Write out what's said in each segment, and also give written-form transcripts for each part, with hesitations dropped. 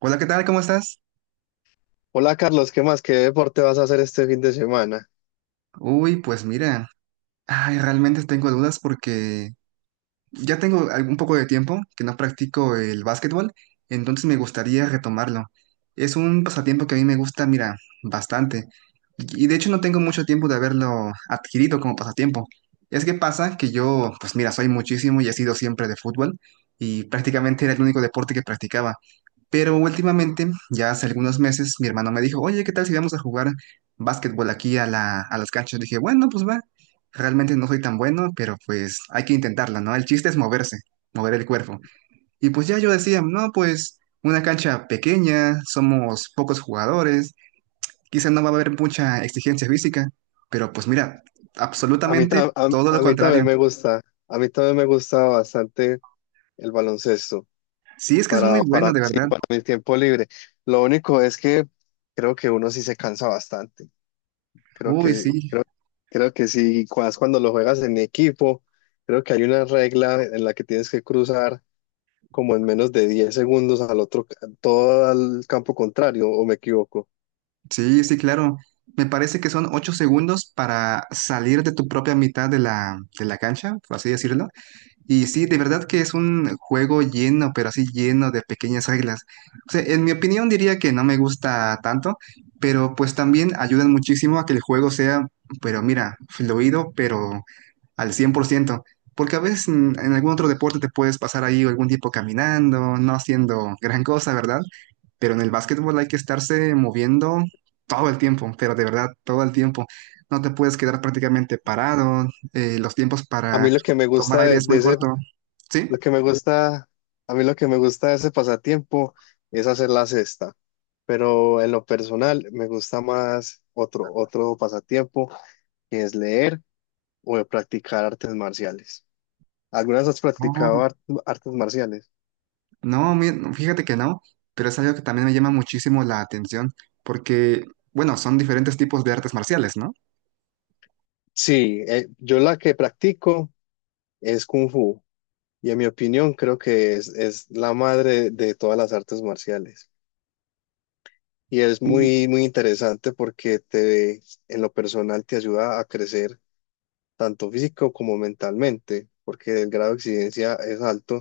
Hola, ¿qué tal? ¿Cómo estás? Hola Carlos, ¿qué más? ¿Qué deporte vas a hacer este fin de semana? Uy, pues mira, ay, realmente tengo dudas porque ya tengo algún poco de tiempo que no practico el básquetbol, entonces me gustaría retomarlo. Es un pasatiempo que a mí me gusta, mira, bastante. Y de hecho no tengo mucho tiempo de haberlo adquirido como pasatiempo. Es que pasa que yo, pues mira, soy muchísimo y he sido siempre de fútbol y prácticamente era el único deporte que practicaba. Pero últimamente, ya hace algunos meses, mi hermano me dijo, oye, ¿qué tal si vamos a jugar básquetbol aquí a las canchas? Dije, bueno, pues va, realmente no soy tan bueno, pero pues hay que intentarla, ¿no? El chiste es moverse, mover el cuerpo. Y pues ya yo decía, no, pues una cancha pequeña, somos pocos jugadores, quizá no va a haber mucha exigencia física, pero pues mira, A mí, absolutamente todo lo a mí también contrario. me gusta. A mí también me gusta bastante el baloncesto Sí, es que es muy bueno, de sí, verdad. para mi tiempo libre. Lo único es que creo que uno sí se cansa bastante. Creo Uy, que, sí, creo, creo que sí, más cuando lo juegas en equipo. Creo que hay una regla en la que tienes que cruzar como en menos de 10 segundos al otro, todo al campo contrario, ¿o me equivoco? sí, sí, claro. Me parece que son 8 segundos para salir de tu propia mitad de de la cancha, por así decirlo. Y sí, de verdad que es un juego lleno, pero así lleno de pequeñas reglas. O sea, en mi opinión diría que no me gusta tanto, pero pues también ayudan muchísimo a que el juego sea, pero mira, fluido, pero al 100%. Porque a veces en algún otro deporte te puedes pasar ahí algún tiempo caminando, no haciendo gran cosa, ¿verdad? Pero en el básquetbol hay que estarse moviendo todo el tiempo, pero de verdad, todo el tiempo. No te puedes quedar prácticamente parado. Los tiempos A para mí lo que me tomar gusta aire es de muy ese, corto. Lo ¿Sí? que me gusta, a mí lo que me gusta de ese pasatiempo es hacer la cesta, pero en lo personal me gusta más otro pasatiempo que es leer o de practicar artes marciales. ¿Algunas has practicado No, artes marciales? no, no, fíjate que no, pero es algo que también me llama muchísimo la atención porque, bueno, son diferentes tipos de artes marciales, ¿no? Sí, yo la que practico es Kung Fu y en mi opinión creo que es la madre de todas las artes marciales. Y es muy, muy interesante en lo personal te ayuda a crecer tanto físico como mentalmente, porque el grado de exigencia es alto,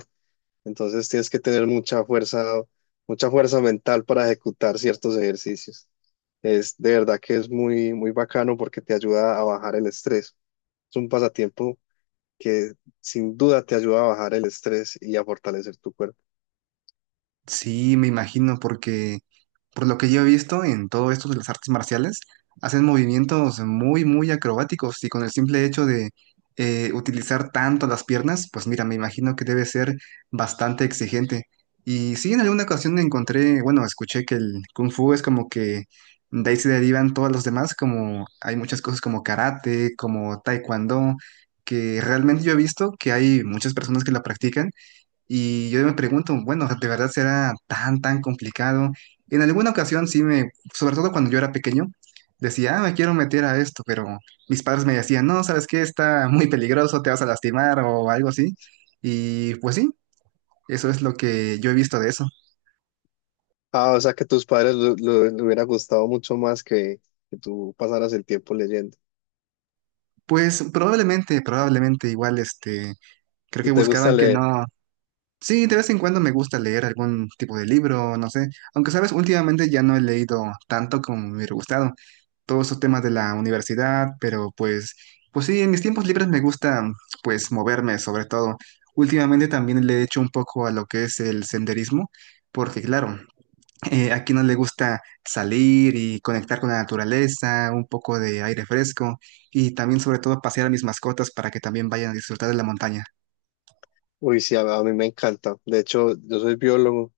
entonces tienes que tener mucha fuerza mental para ejecutar ciertos ejercicios. Es de verdad que es muy, muy bacano porque te ayuda a bajar el estrés. Es un pasatiempo que sin duda te ayuda a bajar el estrés y a fortalecer tu cuerpo. Sí, me imagino, porque por lo que yo he visto en todo esto de las artes marciales, hacen movimientos muy, muy acrobáticos y con el simple hecho de utilizar tanto las piernas, pues mira, me imagino que debe ser bastante exigente. Y sí, en alguna ocasión encontré, bueno, escuché que el kung fu es como que de ahí se derivan todos los demás, como hay muchas cosas como karate, como taekwondo, que realmente yo he visto que hay muchas personas que la practican y yo me pregunto, bueno, ¿de verdad será tan, tan complicado? En alguna ocasión sí me, sobre todo cuando yo era pequeño, decía, ah, me quiero meter a esto, pero mis padres me decían, no, ¿sabes qué? Está muy peligroso, te vas a lastimar o algo así. Y pues sí, eso es lo que yo he visto de eso. Ah, o sea que tus padres le hubiera gustado mucho más que tú pasaras el tiempo leyendo. Pues probablemente, probablemente igual, este, creo ¿Y que te gusta buscaban que leer? no. Sí, de vez en cuando me gusta leer algún tipo de libro, no sé. Aunque, sabes, últimamente ya no he leído tanto como me hubiera gustado. Todos esos temas de la universidad, pero pues sí, en mis tiempos libres me gusta, pues, moverme sobre todo. Últimamente también le he hecho un poco a lo que es el senderismo, porque claro, a quien no le gusta salir y conectar con la naturaleza, un poco de aire fresco y también sobre todo pasear a mis mascotas para que también vayan a disfrutar de la montaña. Uy, sí, a mí me encanta. De hecho, yo soy biólogo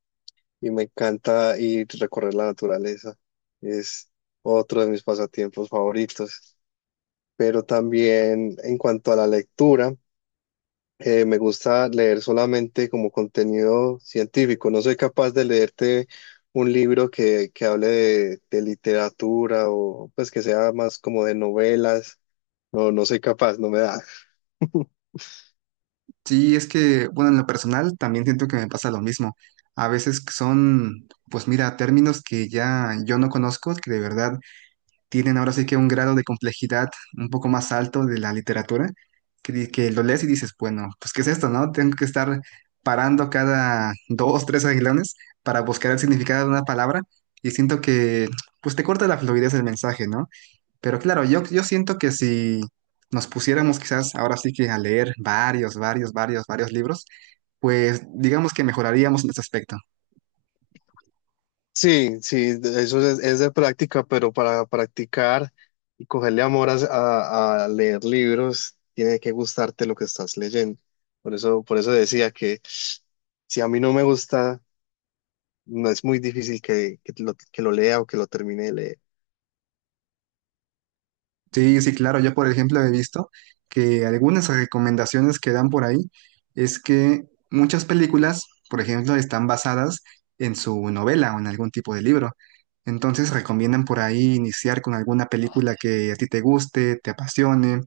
y me encanta ir a recorrer la naturaleza. Es otro de mis pasatiempos favoritos. Pero también en cuanto a la lectura, me gusta leer solamente como contenido científico. No soy capaz de leerte un libro que hable de literatura o pues que sea más como de novelas. No, no soy capaz, no me da. Sí, es que, bueno, en lo personal también siento que me pasa lo mismo. A veces que son, pues mira, términos que ya yo no conozco, que de verdad tienen ahora sí que un grado de complejidad un poco más alto de la literatura, que, que lo lees y dices, bueno, pues ¿qué es esto, no? Tengo que estar parando cada dos, tres aguilones para buscar el significado de una palabra y siento que, pues te corta la fluidez del mensaje, ¿no? Pero claro, yo siento que si nos pusiéramos quizás ahora sí que a leer varios, varios, varios, varios libros, pues digamos que mejoraríamos en ese aspecto. Sí, sí, eso es de práctica, pero para practicar y cogerle amor a leer libros, tiene que gustarte lo que estás leyendo. Por eso decía que si a mí no me gusta, no es muy difícil que lo lea o que lo termine de leer. Sí, sí, claro. Yo, por ejemplo, he visto que algunas recomendaciones que dan por ahí es que muchas películas, por ejemplo, están basadas en su novela o en algún tipo de libro. Entonces recomiendan por ahí iniciar con alguna película que a ti te guste, te apasione,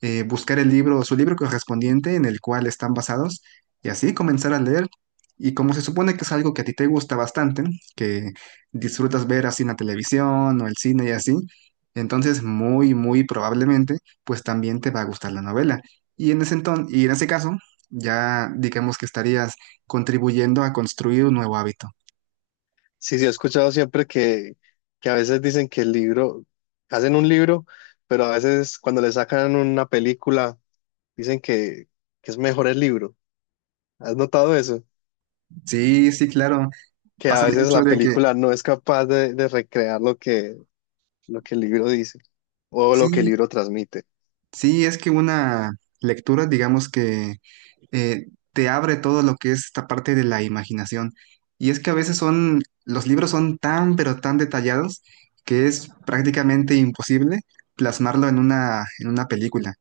buscar el libro, su libro correspondiente en el cual están basados y así comenzar a leer. Y como se supone que es algo que a ti te gusta bastante, que disfrutas ver así en la televisión o el cine y así, entonces muy, muy probablemente pues también te va a gustar la novela. Y en ese entonces, y en ese caso, ya digamos que estarías contribuyendo a construir un nuevo hábito. Sí, sí, he escuchado siempre que a veces dicen que el hacen un libro, pero a veces cuando le sacan una película, dicen que es mejor el libro. ¿Has notado eso? Sí, sí, claro. Que a Pasa veces mucho la de que película no es capaz de recrear lo lo que el libro dice o lo que el sí, libro transmite. sí, es que una lectura, digamos que, eh, te abre todo lo que es esta parte de la imaginación. Y es que a veces son, los libros son tan, pero tan detallados que es prácticamente imposible plasmarlo en en una película.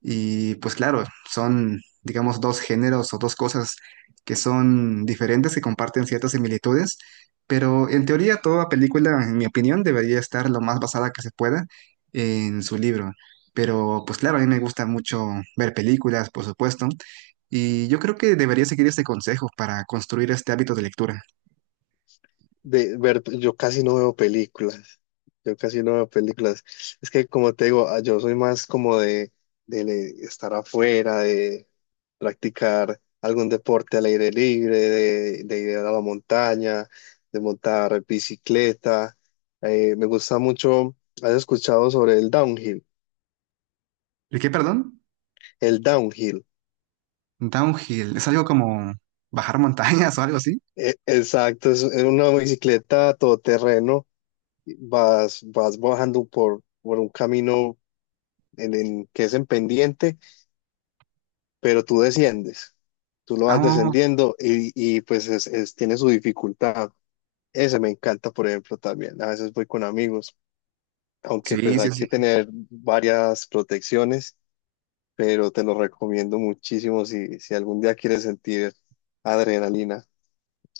Y pues claro, son, digamos, dos géneros o dos cosas que son diferentes, que comparten ciertas similitudes, pero en teoría toda película, en mi opinión, debería estar lo más basada que se pueda en su libro. Pero pues claro, a mí me gusta mucho ver películas, por supuesto, y yo creo que debería seguir este consejo para construir este hábito de lectura. De ver, yo casi no veo películas. Es que como te digo, ah, yo soy más como estar afuera, de practicar algún deporte al aire libre, de ir a la montaña, de montar bicicleta. Me gusta mucho, ¿has escuchado sobre el downhill? ¿El qué, perdón? El downhill. Downhill. ¿Es algo como bajar montañas o algo así? Exacto, es una bicicleta todoterreno, vas bajando por un camino que es en pendiente, pero tú desciendes, tú lo vas Ah, descendiendo y, tiene su dificultad. Ese me encanta, por ejemplo, también. A veces voy con amigos, aunque pues sí, sí, hay sí. que tener varias protecciones, pero te lo recomiendo muchísimo si, si algún día quieres sentir adrenalina.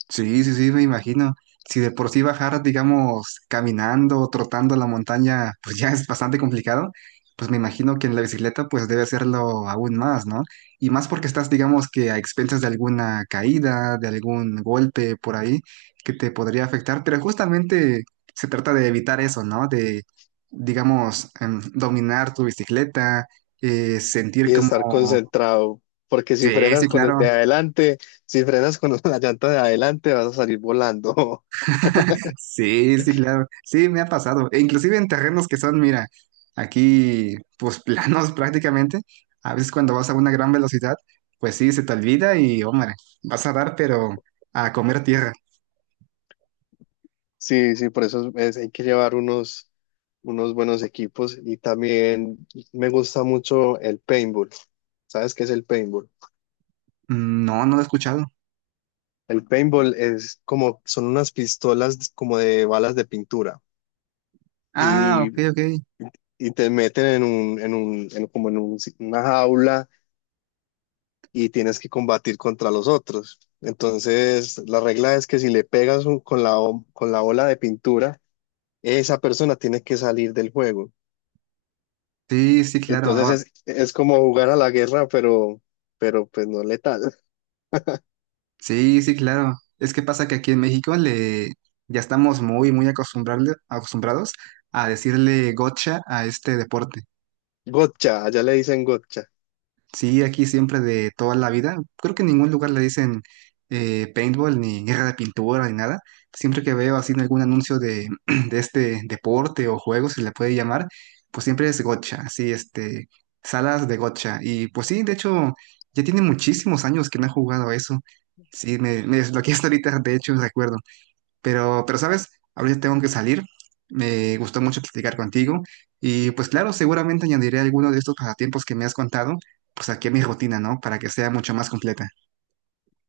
Sí, sí, sí, me imagino. Si de por sí bajar, digamos, caminando o trotando la montaña, pues ya es bastante complicado, pues me imagino que en la bicicleta pues debe serlo aún más, ¿no? Y más porque estás, digamos, que a expensas de alguna caída, de algún golpe por ahí que te podría afectar, pero justamente se trata de evitar eso, ¿no? De, digamos, dominar tu bicicleta, sentir Y como... estar concentrado, porque si Sí, sí, frenas con el claro. de adelante, si frenas con la llanta de adelante, vas a salir volando. Sí, sí, claro. Sí, me ha pasado. E inclusive en terrenos que son, mira, aquí, pues planos prácticamente. A veces cuando vas a una gran velocidad, pues sí, se te olvida y, hombre, vas a dar, pero a comer tierra. Sí, sí, hay que llevar unos buenos equipos y también me gusta mucho el paintball. ¿Sabes qué es el paintball? Mm, no, no lo he escuchado. El paintball es como, son unas pistolas como de balas de pintura Ah, y, ok, ok. y te meten en un, en un, en como en un- una jaula y tienes que combatir contra los otros. Entonces, la regla es que si le pegas con con la ola de pintura, esa persona tiene que salir del juego. Sí, sí, claro. Entonces es como jugar a la guerra, pero pues no letal. Sí, sí, claro. Es que pasa que aquí en México le ya estamos muy, muy acostumbrados a decirle gocha a este deporte. Gotcha, allá le dicen gotcha. Sí, aquí siempre de toda la vida. Creo que en ningún lugar le dicen, paintball ni guerra de pintura ni nada. Siempre que veo así en algún anuncio de, de este deporte o juego, se le puede llamar, pues siempre es gotcha, así este, salas de gotcha. Y pues sí, de hecho, ya tiene muchísimos años que no he jugado a eso. Sí, me desbloqueaste ahorita, de hecho, recuerdo. Pero sabes, ahorita tengo que salir. Me gustó mucho platicar contigo. Y pues claro, seguramente añadiré alguno de estos pasatiempos que me has contado, pues aquí a mi rutina, ¿no? Para que sea mucho más completa.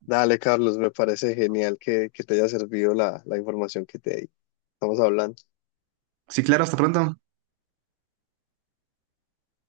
Dale, Carlos, me parece genial que te haya servido la información que te di. Estamos hablando. Sí, claro, hasta pronto.